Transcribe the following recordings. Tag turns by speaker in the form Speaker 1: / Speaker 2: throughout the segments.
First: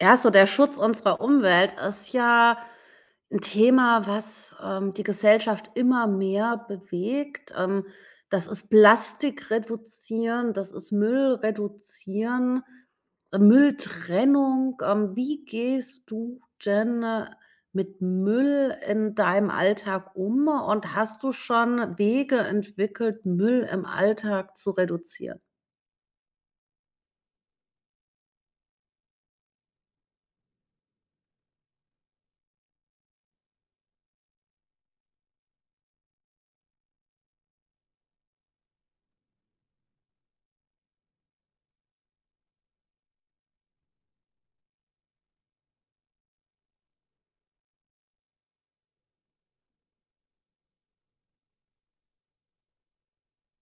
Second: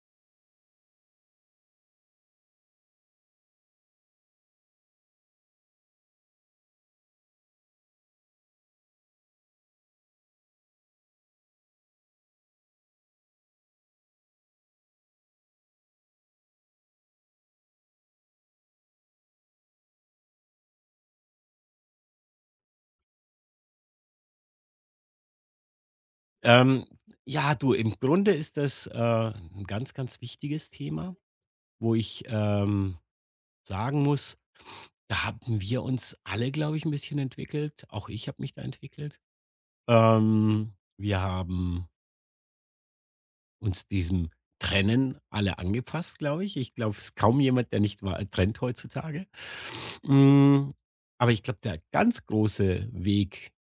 Speaker 1: Ja, so der Schutz unserer Umwelt ist ja ein Thema, was, die Gesellschaft immer mehr bewegt. Das ist Plastik reduzieren, das ist Müll reduzieren, Mülltrennung. Wie gehst du denn mit Müll in deinem Alltag um und hast du schon Wege entwickelt, Müll im Alltag zu reduzieren?
Speaker 2: Ähm, ja, du, im Grunde ist das, 'n ganz, ganz wichtiges Thema, wo ich, sagen muss, da haben wir uns alle, glaube ich, ein bisschen entwickelt. Auch ich habe mich da entwickelt. Wir haben uns diesem Trennen alle angepasst, glaube ich. Ich glaube, es ist kaum jemand, der nicht wa trennt heutzutage. Hm, aber ich glaube, der ganz große Weg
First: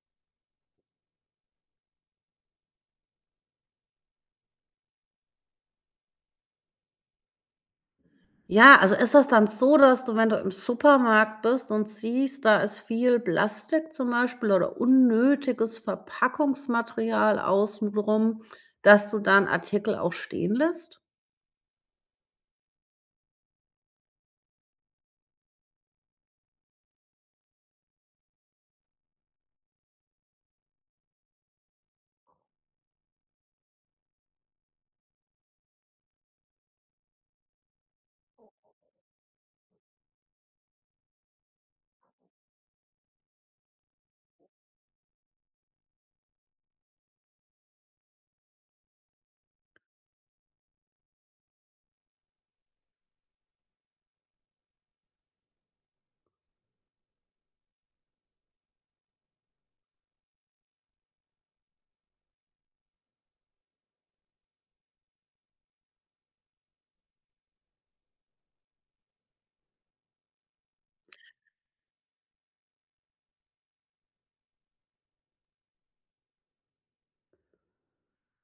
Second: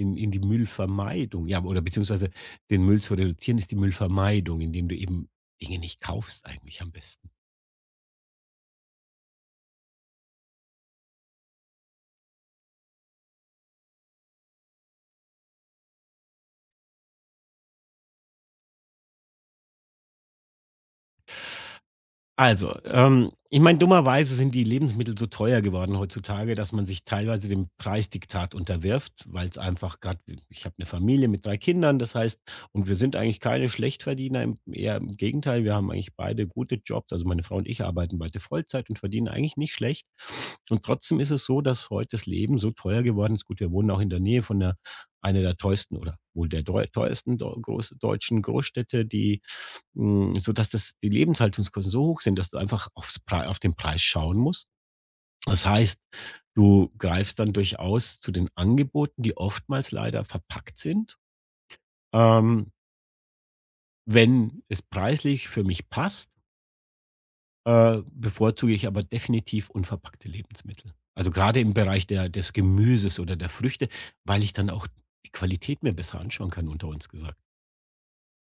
Speaker 2: in die Müllvermeidung, ja, oder beziehungsweise den Müll zu reduzieren, ist die Müllvermeidung, indem du eben Dinge nicht kaufst eigentlich am besten.
Speaker 1: Ja, also ist das dann so, dass du, wenn du im Supermarkt bist und siehst, da ist viel Plastik zum Beispiel oder unnötiges Verpackungsmaterial außenrum, dass du dann Artikel auch stehen lässt?
Speaker 2: Also, ich meine, dummerweise sind die Lebensmittel so teuer geworden heutzutage, dass man sich teilweise dem Preisdiktat unterwirft, weil es einfach gerade, ich habe eine Familie mit drei Kindern, das heißt, und wir sind eigentlich keine Schlechtverdiener, im, eher im Gegenteil, wir haben eigentlich beide gute Jobs, also meine Frau und ich arbeiten beide Vollzeit und verdienen eigentlich nicht schlecht. Und trotzdem ist es so, dass heute das Leben so teuer geworden ist. Gut, wir wohnen auch in der Nähe von der, einer der teuersten oder wohl der teuersten deutschen Großstädte, die hm, sodass das die Lebenshaltungskosten so hoch sind, dass du einfach auf den Preis schauen musst. Das heißt, du greifst dann durchaus zu den Angeboten, die oftmals leider verpackt sind. Ähm, wenn es preislich für mich passt, bevorzuge ich aber definitiv unverpackte Lebensmittel. Also gerade im Bereich der des Gemüses oder der Früchte, weil ich dann auch die Qualität mir besser anschauen kann, unter uns gesagt.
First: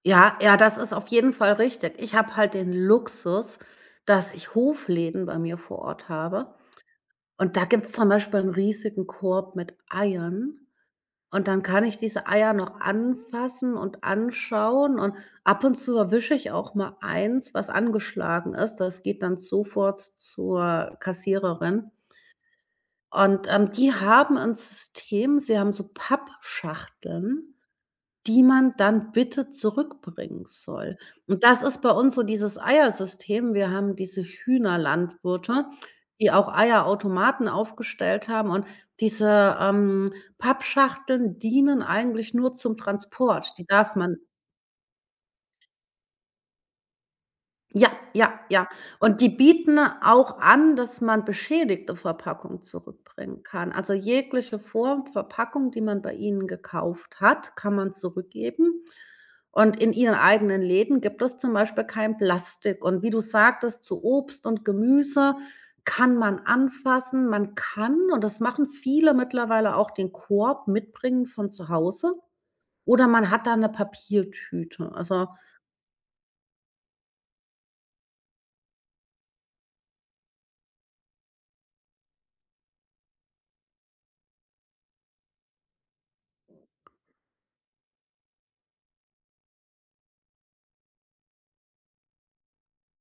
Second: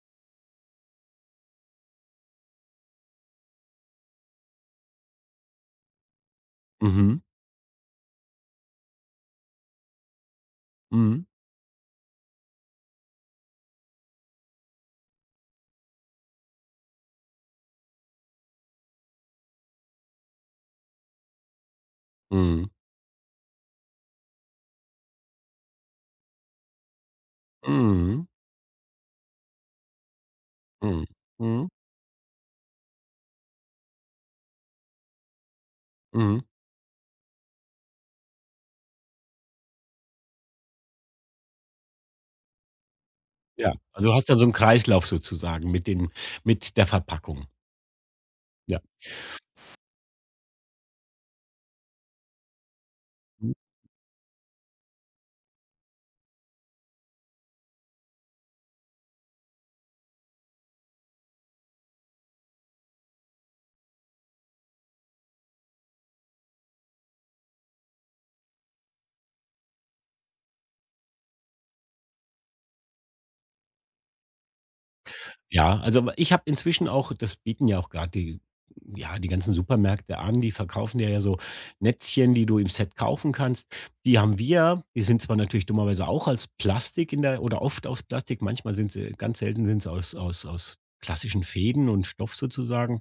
Speaker 1: Ja, ja, das ist auf jeden Fall richtig. Ich habe halt den Luxus, dass ich Hofläden bei mir vor Ort habe.
Speaker 2: Mhm.
Speaker 1: Und da gibt's zum Beispiel einen riesigen Korb mit Eiern.
Speaker 2: Mhm.
Speaker 1: Und dann kann ich diese Eier noch anfassen und anschauen und ab und zu erwische ich auch mal eins, was angeschlagen ist. Das geht dann sofort zur Kassiererin.
Speaker 2: Mhm.
Speaker 1: Und, die haben ein System, sie haben so Pappschachteln,
Speaker 2: Mhm.
Speaker 1: die man dann bitte zurückbringen soll.
Speaker 2: Mhm.
Speaker 1: Und das
Speaker 2: Mhm.
Speaker 1: ist bei uns so dieses Eiersystem. Wir haben diese Hühnerlandwirte, die
Speaker 2: Mhm.
Speaker 1: auch Eierautomaten aufgestellt haben, und diese, Pappschachteln dienen eigentlich nur zum Transport. Die
Speaker 2: Ja,
Speaker 1: darf
Speaker 2: also du
Speaker 1: man.
Speaker 2: hast dann so 'n Kreislauf sozusagen mit den mit der Verpackung.
Speaker 1: Ja, ja, ja.
Speaker 2: Ja.
Speaker 1: Und die bieten auch an, dass man beschädigte Verpackung zurückbringen
Speaker 2: Mhm.
Speaker 1: kann. Also, jegliche Form Verpackung, die man bei ihnen gekauft hat, kann man zurückgeben. Und in ihren eigenen Läden gibt es zum Beispiel kein Plastik. Und wie du sagtest, zu Obst und Gemüse, kann man anfassen. Man kann, und das machen viele mittlerweile auch, den Korb mitbringen von zu Hause oder man hat da eine Papiertüte. Also.
Speaker 2: Ja, also ich habe inzwischen auch das bieten ja auch grad die ja, die ganzen Supermärkte an, die verkaufen dir ja so Netzchen, die du im Set kaufen kannst. Die haben wir. Die sind zwar natürlich dummerweise auch als Plastik in der oder oft aus Plastik, manchmal sind sie ganz selten sind sie aus aus klassischen Fäden und Stoff sozusagen.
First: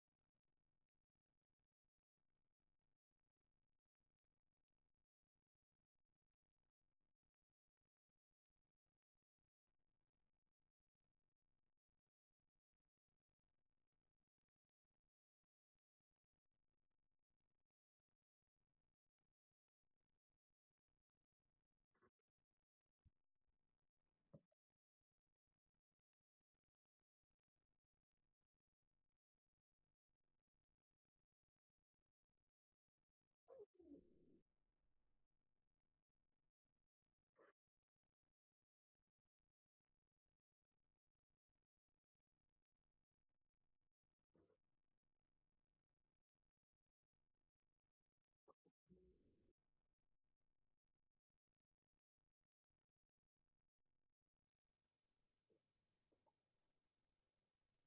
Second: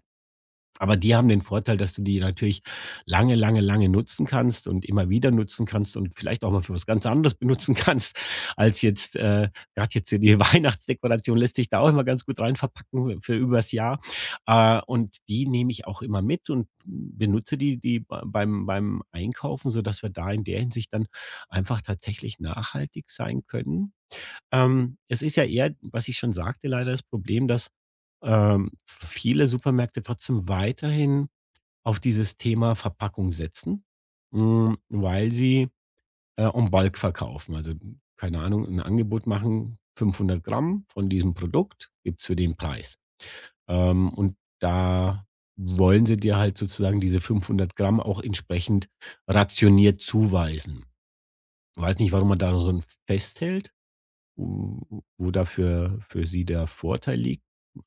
Speaker 2: Aber die haben den Vorteil, dass du die natürlich lange, lange, lange nutzen kannst und immer wieder nutzen kannst und vielleicht auch mal für was ganz anderes benutzen kannst, als jetzt, grad jetzt hier die Weihnachtsdekoration lässt sich da auch immer ganz gut rein verpacken für übers Jahr. Und die nehme ich auch immer mit und benutze die beim beim Einkaufen, sodass wir da in der Hinsicht dann einfach tatsächlich nachhaltig sein können. Es ist ja eher, was ich schon sagte, leider das Problem, dass, ähm, viele Supermärkte trotzdem weiterhin auf dieses Thema Verpackung setzen, hm, weil sie, en Bulk verkaufen. Also, keine Ahnung, ein Angebot machen, 500 Gramm von diesem Produkt gibt's für den Preis. Und da wollen sie dir halt sozusagen diese 500 Gramm auch entsprechend rationiert zuweisen. Ich Weiß nicht, warum man da so 'n festhält wo da für sie der Vorteil liegt.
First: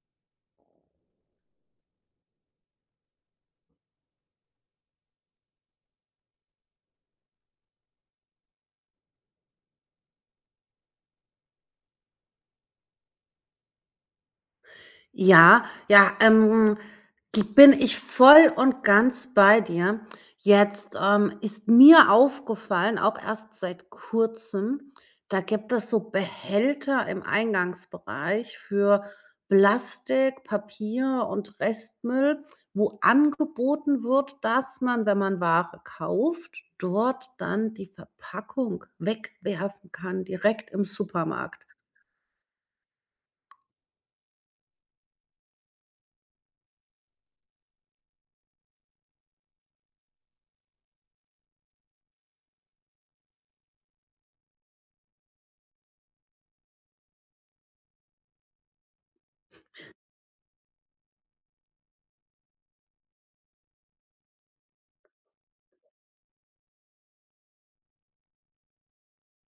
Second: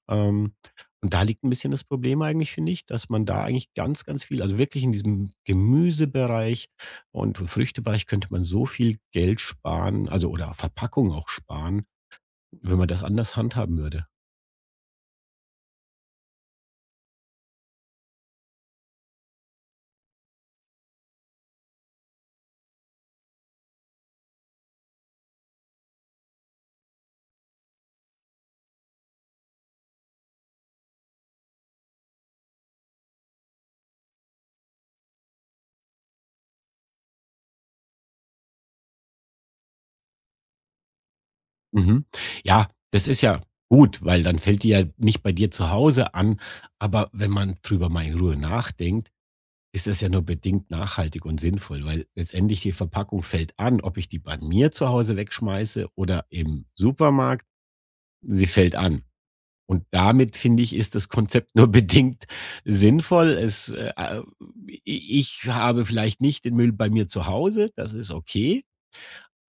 Speaker 2: Ähm, und da liegt ein bisschen das Problem eigentlich, finde ich, dass man da eigentlich ganz, ganz viel also wirklich in diesem Gemüsebereich und Früchtebereich könnte man so viel Geld sparen, also oder Verpackung auch sparen, wenn man das anders handhaben würde.
Speaker 1: Ja, ja, g bin ich voll und ganz bei dir. Jetzt, ist mir aufgefallen, auch erst seit Kurzem, da gibt es so Behälter im Eingangsbereich für Plastik, Papier und Restmüll, wo angeboten wird, dass man, wenn man Ware kauft, dort dann die Verpackung wegwerfen kann, direkt im Supermarkt.
Speaker 2: Mhm. Ja, das ist ja gut, weil dann fällt die ja nicht bei dir zu Hause an, aber wenn man drüber mal in Ruhe nachdenkt ist das ja nur bedingt nachhaltig und sinnvoll, weil letztendlich die Verpackung fällt an, ob ich die bei mir zu Hause wegschmeiße oder im Supermarkt, sie fällt an. Und damit finde ich, ist das Konzept nur bedingt sinnvoll. Es, ich habe vielleicht nicht den Müll bei mir zu Hause, das ist okay,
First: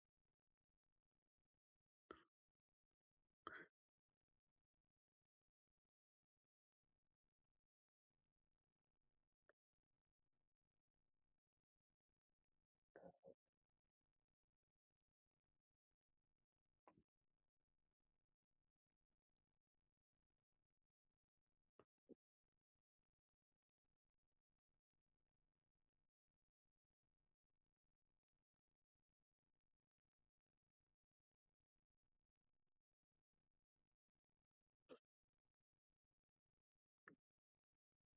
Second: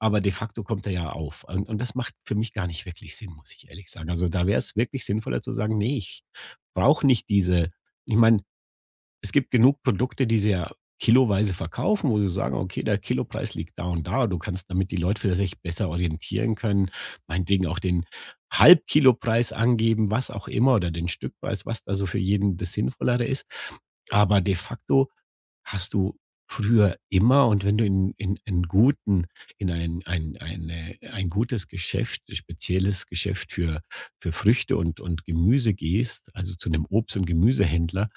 Speaker 2: aber de facto kommt er ja auf. Und das macht für mich gar nicht wirklich Sinn, muss ich ehrlich sagen. Also da wäre es wirklich sinnvoller zu sagen, nee, ich brauche nicht diese. Ich meine, es gibt genug Produkte, die sie ja kiloweise verkaufen, wo sie sagen: „Okay, der Kilopreis liegt da und da.“ Du kannst, damit die Leute vielleicht sich besser orientieren können, meinetwegen auch den Halbkilopreis angeben, was auch immer oder den Stückpreis, was da so für jeden das Sinnvollere ist. Aber de facto Hast du früher immer und wenn du in guten in ein gutes Geschäft, ein spezielles Geschäft für Früchte und Gemüse gehst, also zu einem Obst und Gemüsehändler,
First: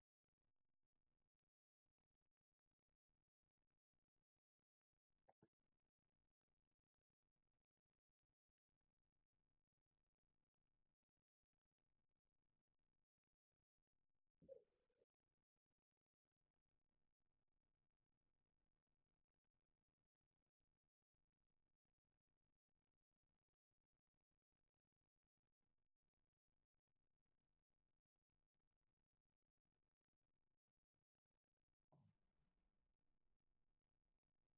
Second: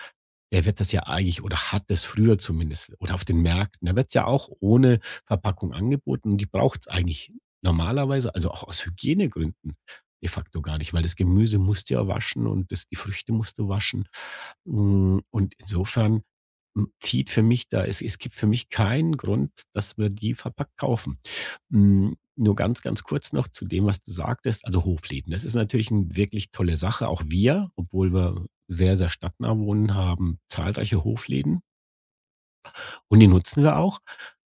Speaker 2: der wird das ja eigentlich oder hat das früher zumindest oder auf den Märkten, da wird es ja auch ohne Verpackung angeboten und die braucht es eigentlich normalerweise, also auch aus Hygienegründen de facto gar nicht, weil das Gemüse musst du ja waschen und das die Früchte musst du waschen. Hm, und insofern hm, zieht für mich da es gibt für mich keinen Grund, dass wir die verpackt kaufen. Hm, nur ganz, ganz kurz noch zu dem, was du sagtest. Also Hofläden, das ist natürlich eine wirklich tolle Sache. Auch wir, obwohl wir sehr, sehr stadtnah wohnen, haben zahlreiche Hofläden und die nutzen wir auch.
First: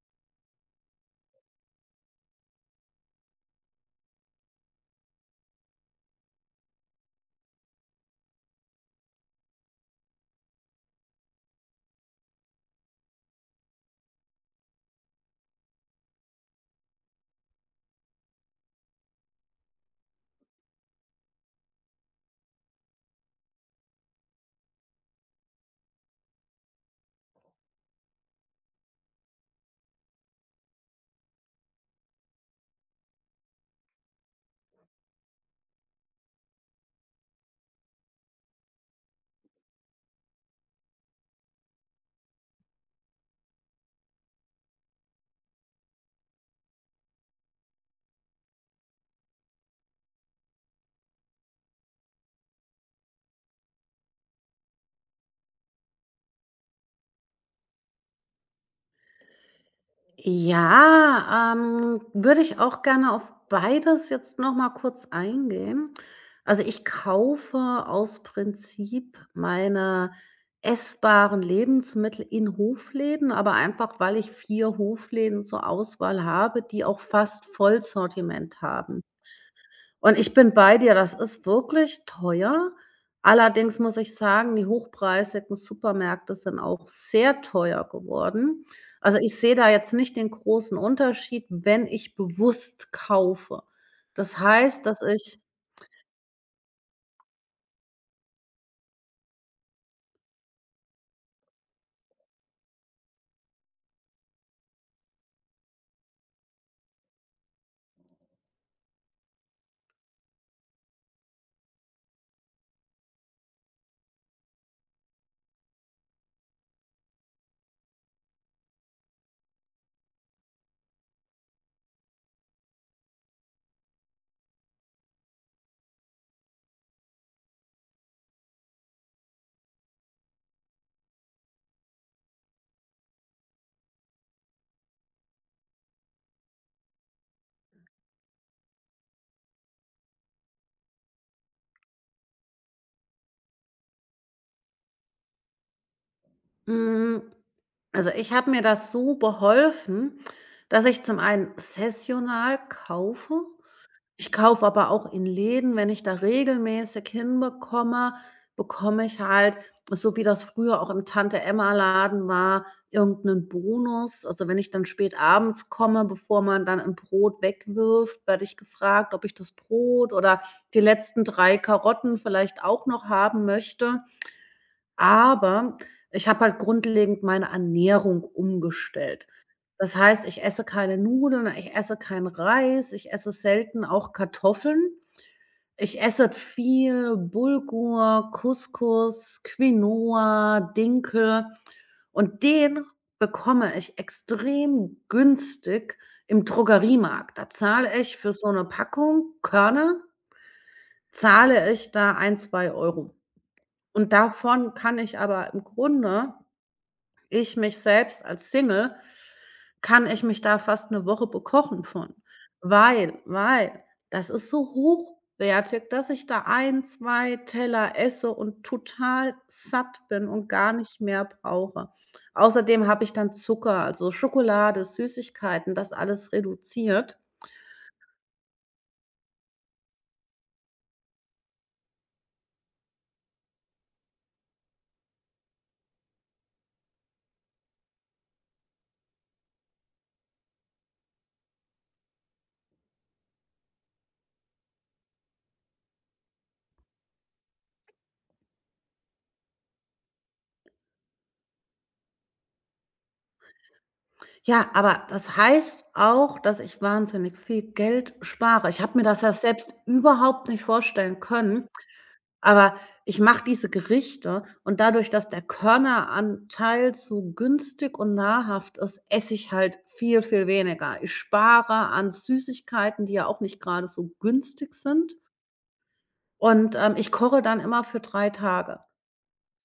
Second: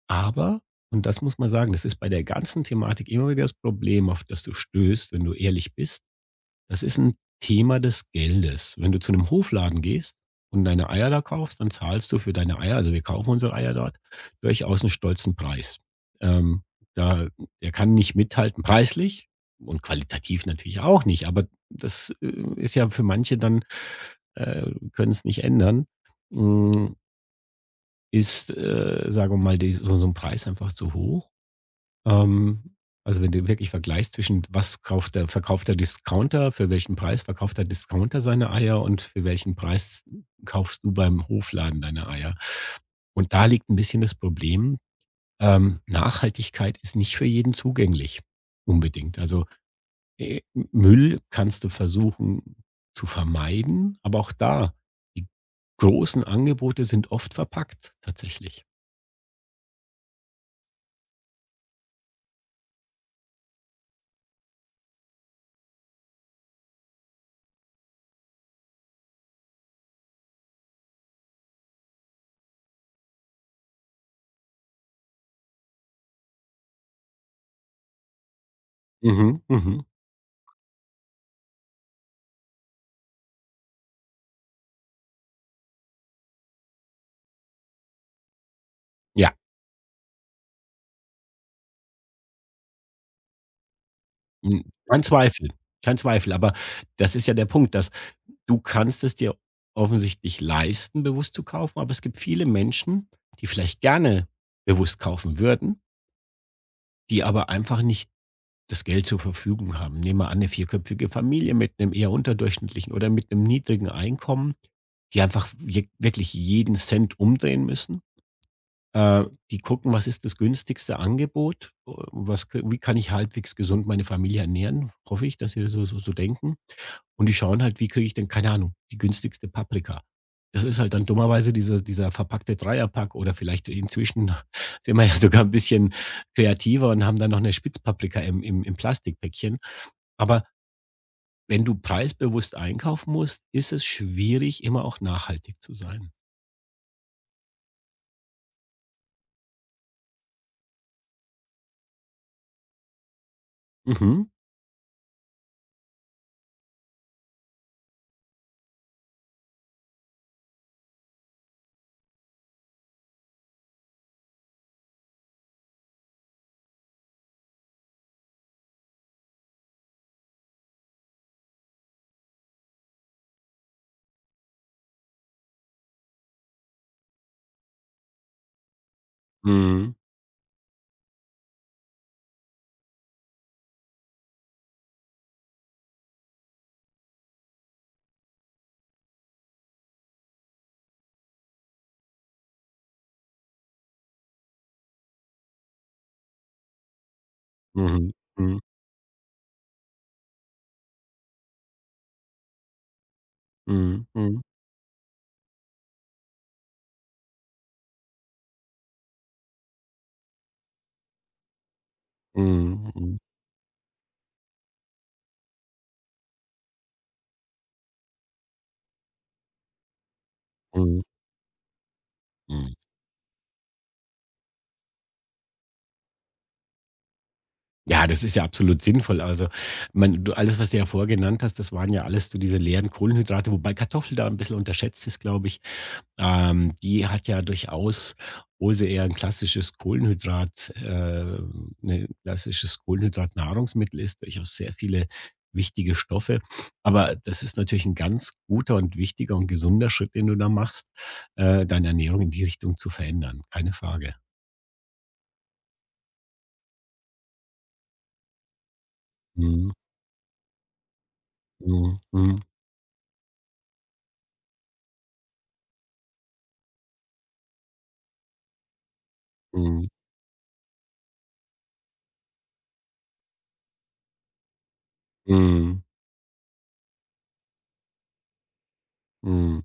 Speaker 2: Aber, und das muss man sagen, das ist bei der ganzen Thematik immer wieder das Problem, auf das du stößt, wenn du ehrlich bist das ist ein Thema des Geldes. Wenn du zu einem Hofladen gehst und deine Eier da kaufst, dann zahlst du für deine Eier also, wir kaufen unsere Eier dort, durchaus 'n stolzen Preis. Ähm, da der kann nicht mithalten preislich und qualitativ natürlich auch nicht, aber das, ist ja für manche dann können es nicht ändern. Hm, ist, sagen wir mal, die so 'n Preis einfach zu hoch? Ähm, also wenn du wirklich vergleichst zwischen was kauft der verkauft der Discounter, für welchen Preis verkauft der Discounter seine Eier und für welchen Preis kaufst du beim Hofladen deine Eier. Und da liegt ein bisschen das Problem, Nachhaltigkeit ist nicht für jeden zugänglich unbedingt. Also, äh, Müll kannst du versuchen zu vermeiden, aber auch da, die großen Angebote sind oft verpackt tatsächlich.
Speaker 1: Ja, würde ich auch gerne auf beides jetzt noch mal kurz eingehen. Also, ich kaufe aus Prinzip meine essbaren Lebensmittel in Hofläden, aber einfach, weil ich 4 Hofläden zur Auswahl habe, die auch fast Vollsortiment haben.
Speaker 2: Mhm, mhm.
Speaker 1: Und ich bin bei dir, das ist wirklich teuer. Allerdings muss ich sagen, die hochpreisigen Supermärkte sind auch sehr teuer geworden. Also,
Speaker 2: Ja.
Speaker 1: ich sehe da jetzt nicht den großen Unterschied, wenn ich bewusst kaufe. Das
Speaker 2: Hm,
Speaker 1: heißt,
Speaker 2: kein
Speaker 1: dass ich.
Speaker 2: Zweifel, kein Zweifel. Aber das ist ja der Punkt, dass du kannst es dir offensichtlich leisten, bewusst zu kaufen, aber es gibt viele Menschen, die vielleicht gerne bewusst kaufen würden, die aber einfach nicht das Geld zur Verfügung haben. Nehmen wir an, eine vierköpfige Familie mit einem eher unterdurchschnittlichen oder mit einem niedrigen Einkommen, die einfach wirklich jeden Cent umdrehen müssen. Äh, die gucken, was ist das günstigste Angebot? Was k wie kann ich halbwegs gesund meine Familie ernähren? Hoffe ich, dass sie so denken. Und die schauen halt, wie kriege ich denn, keine Ahnung, die günstigste Paprika. Das ist halt dann dummerweise dieser verpackte Dreierpack oder vielleicht inzwischen sind wir ja sogar ein bisschen kreativer und haben dann noch eine Spitzpaprika im im Plastikpäckchen. Aber wenn du preisbewusst einkaufen musst, ist es schwierig, immer auch nachhaltig zu sein.
Speaker 1: Hm, also, ich habe mir das so beholfen, dass ich zum einen saisonal kaufe.
Speaker 2: Mhm.
Speaker 1: Ich kaufe aber auch in Läden, wenn ich da regelmäßig hinbekomme, bekomme ich halt, so wie das früher auch im Tante-Emma-Laden war, irgendeinen Bonus. Also, wenn ich dann spät abends komme, bevor man dann 'n Brot wegwirft, werde ich gefragt, ob ich das Brot oder die letzten 3 Karotten vielleicht auch noch haben möchte. Aber ich habe halt grundlegend meine Ernährung umgestellt.
Speaker 2: Mhm.
Speaker 1: Das heißt, ich esse keine Nudeln, ich esse keinen Reis, ich esse selten auch Kartoffeln. Ich esse viel Bulgur, Couscous, Quinoa, Dinkel und den bekomme ich extrem günstig im Drogeriemarkt. Da zahle
Speaker 2: Mhm.
Speaker 1: ich für so
Speaker 2: Mhm.
Speaker 1: 'ne Packung Körner, zahle ich da 1, 2 Euro
Speaker 2: Mhm.
Speaker 1: Und
Speaker 2: Mhm.
Speaker 1: davon kann ich aber im Grunde, ich mich selbst als Single, kann ich mich da fast eine Woche bekochen von, weil
Speaker 2: Mhm.
Speaker 1: das ist so hochwertig, dass ich da ein, 2 Teller esse und total satt bin und gar nicht
Speaker 2: Mhm.
Speaker 1: mehr brauche.
Speaker 2: Mhm.
Speaker 1: Außerdem habe ich dann Zucker, also Schokolade, Süßigkeiten, das alles reduziert.
Speaker 2: Ja, das ist ja absolut sinnvoll. Also, man du alles, was du ja vorher genannt hast, das waren ja alles so diese leeren Kohlenhydrate, wobei Kartoffel da ein bisschen unterschätzt ist, glaube ich. Die hat ja durchaus, obwohl sie eher ein klassisches Kohlenhydrat 'ne klassisches Kohlenhydratnahrungsmittel ist, durchaus sehr viele wichtige Stoffe. Aber das ist natürlich ein ganz guter und wichtiger und gesunder Schritt, den du da machst, deine Ernährung in die Richtung zu verändern, keine Frage.
Speaker 1: Ja, aber das heißt auch, dass ich wahnsinnig viel Geld spare. Ich habe mir das ja
Speaker 2: Mhm,
Speaker 1: selbst überhaupt nicht vorstellen können.
Speaker 2: mhm, mhm,
Speaker 1: Aber ich mache diese Gerichte und dadurch, dass der Körneranteil so günstig und nahrhaft ist, esse ich halt
Speaker 2: mhm,
Speaker 1: viel, viel weniger. Ich spare an Süßigkeiten, die ja auch nicht gerade so günstig sind,
Speaker 2: mhm,
Speaker 1: und, ich koche dann immer für 3 Tage.
Speaker 2: mhm.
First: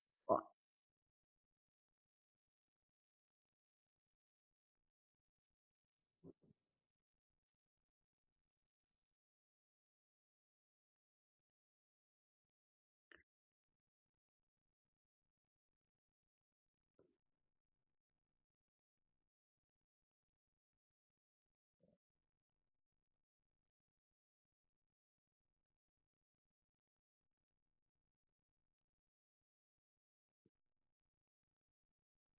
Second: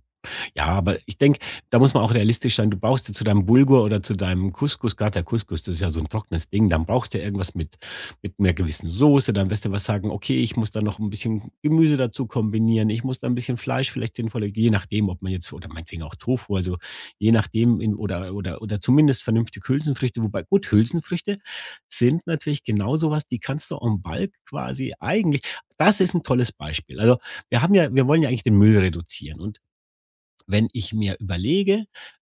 Speaker 2: Ja, aber ich denke, da muss man auch realistisch sein. Du brauchst ja zu deinem Bulgur oder zu deinem Couscous, gerade der Couscous, das ist ja so ein trockenes Ding, dann brauchst du ja irgendwas mit 'ner gewissen Soße, dann wirst du was sagen: „Okay, ich muss da noch ein bisschen Gemüse dazu kombinieren, ich muss da ein bisschen Fleisch vielleicht sinnvoll“ je nachdem, ob man jetzt oder meinetwegen auch Tofu, also je nachdem in oder zumindest vernünftige Hülsenfrüchte, wobei gut, Hülsenfrüchte sind natürlich genau sowas. Die kannst du en Balk quasi eigentlich das ist ein tolles Beispiel. Also, wir haben ja wir wollen ja eigentlich den Müll reduzieren und wenn ich mir überlege,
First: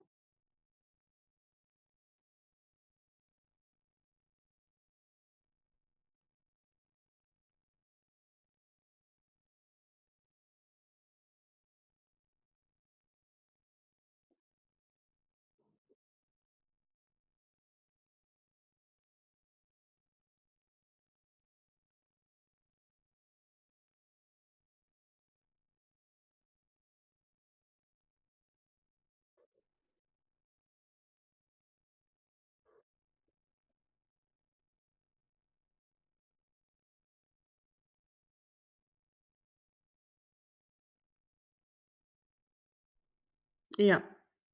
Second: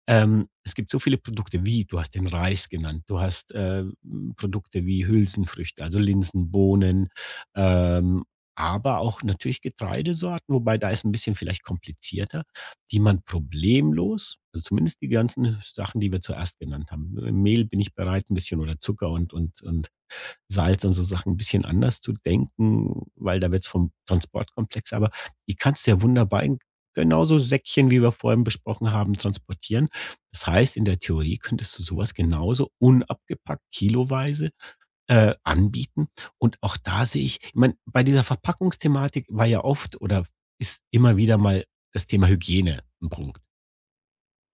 Speaker 2: es gibt so viele Produkte wie du hast den Reis genannt, du hast, Produkte wie Hülsenfrüchte, also Linsen, Bohnen, ähm, aber auch natürlich Getreidesorten, wobei da ist ein bisschen vielleicht komplizierter, die man problemlos also zumindest die ganzen Sachen, die wir zuerst genannt haben. Mehl bin ich bereit, ein bisschen oder Zucker und Salz und so Sachen ein bisschen anders zu denken, weil da wird's vom Transport komplexer. Aber die kannst du ja wunderbar in genauso Säckchen, wie wir vorhin besprochen haben, transportieren. Das heißt, in der Theorie könntest du sowas genauso unabgepackt kiloweise, anbieten. Und auch da sehe ich meine, bei dieser Verpackungsthematik war ja oft oder ist immer wieder mal das Thema Hygiene ein Punkt.
Speaker 1: Ja.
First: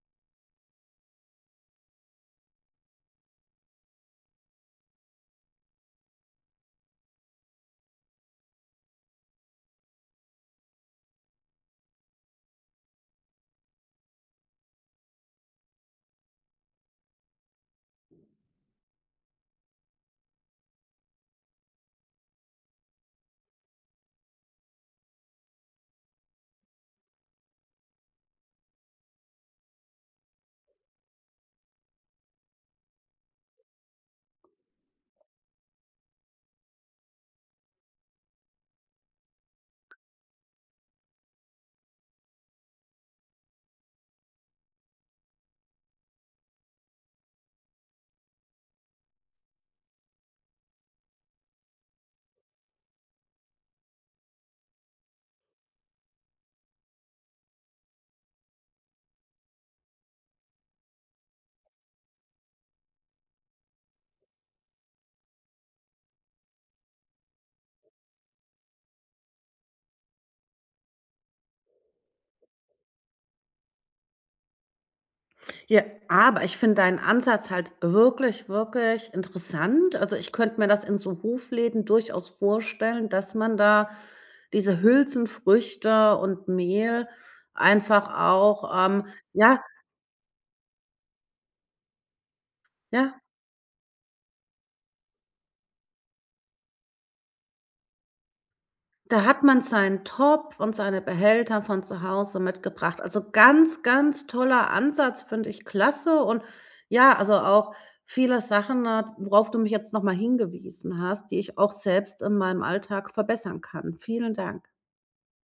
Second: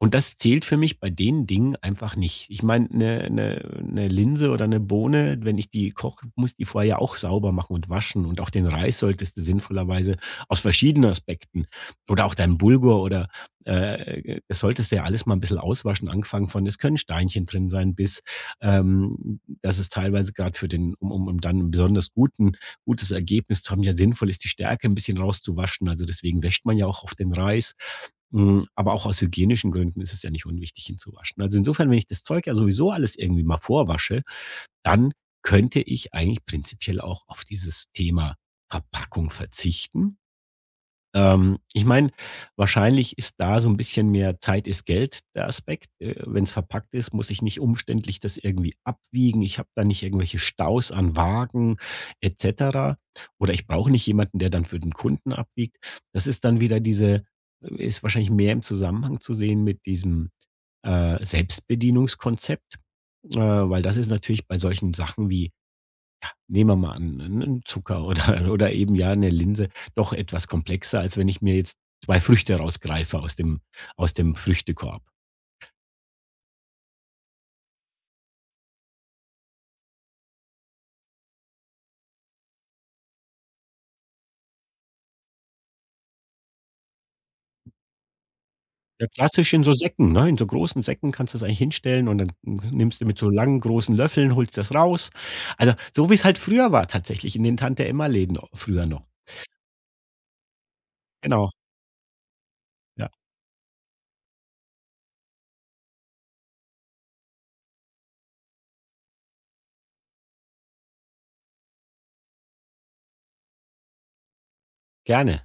Speaker 2: Und das zählt für mich bei den Dingen einfach nicht. Ich meine, eine 'ne Linse oder eine Bohne, wenn ich die koche, muss die vorher ja auch sauber machen und waschen und auch den Reis solltest du sinnvollerweise aus verschiedenen Aspekten oder auch deinen Bulgur oder, das solltest du ja alles mal ein bisschen auswaschen, angefangen von es können Steinchen drin sein bis, dass es teilweise gerade für den um um um dann einen besonders guten gutes Ergebnis zu haben. Ja, sinnvoll ist, die Stärke ein bisschen rauszuwaschen. Also, deswegen wäscht man ja auch auf den Reis. Hm, aber auch aus hygienischen Gründen ist es ja nicht unwichtig, ihn zu waschen. Also, insofern, wenn ich das Zeug ja sowieso alles irgendwie mal vorwasche, dann könnte ich eigentlich prinzipiell auch auf dieses Thema Verpackung verzichten ich meine, wahrscheinlich ist da so ein bisschen mehr Zeit ist Geld der Aspekt. Wenn es verpackt ist, muss ich nicht umständlich das irgendwie abwiegen. Ich habe da nicht irgendwelche Staus an Wagen et cetera. Oder ich brauche nicht jemanden, der dann für den Kunden abwiegt. Das ist dann wieder diese ist wahrscheinlich mehr im Zusammenhang zu sehen mit diesem, Selbstbedienungskonzept, weil das ist natürlich bei solchen Sachen wie Nehmen wir mal an, ne, 'n Zucker oder oder eben, ja, eine Linse, doch etwas komplexer, als wenn ich mir jetzt 2 Früchte rausgreife aus dem Früchtekorb.
Speaker 1: Ja, aber ich finde deinen Ansatz halt wirklich, wirklich interessant. Also, ich könnte mir das in so Hofläden durchaus vorstellen, dass man da diese Hülsenfrüchte und Mehl einfach auch,
Speaker 2: Ja, klassisch
Speaker 1: ja,
Speaker 2: in so Säcken, ne? In so großen Säcken kannst du das eigentlich hinstellen und dann nimmst du mit
Speaker 1: ja.
Speaker 2: so langen, großen Löffeln, holst das raus. Also, so wie es halt früher war tatsächlich in den Tante-Emma-Läden früher noch.
Speaker 1: Da hat man seinen Topf und seine
Speaker 2: Genau,
Speaker 1: Behälter von zu Hause mitgebracht.
Speaker 2: ja,
Speaker 1: Also, ganz, ganz toller Ansatz, finde ich klasse, und ja, also, auch viele Sachen, worauf du mich jetzt nochmal hingewiesen hast, die ich auch selbst in meinem Alltag verbessern kann. Vielen Dank.
Speaker 2: gerne.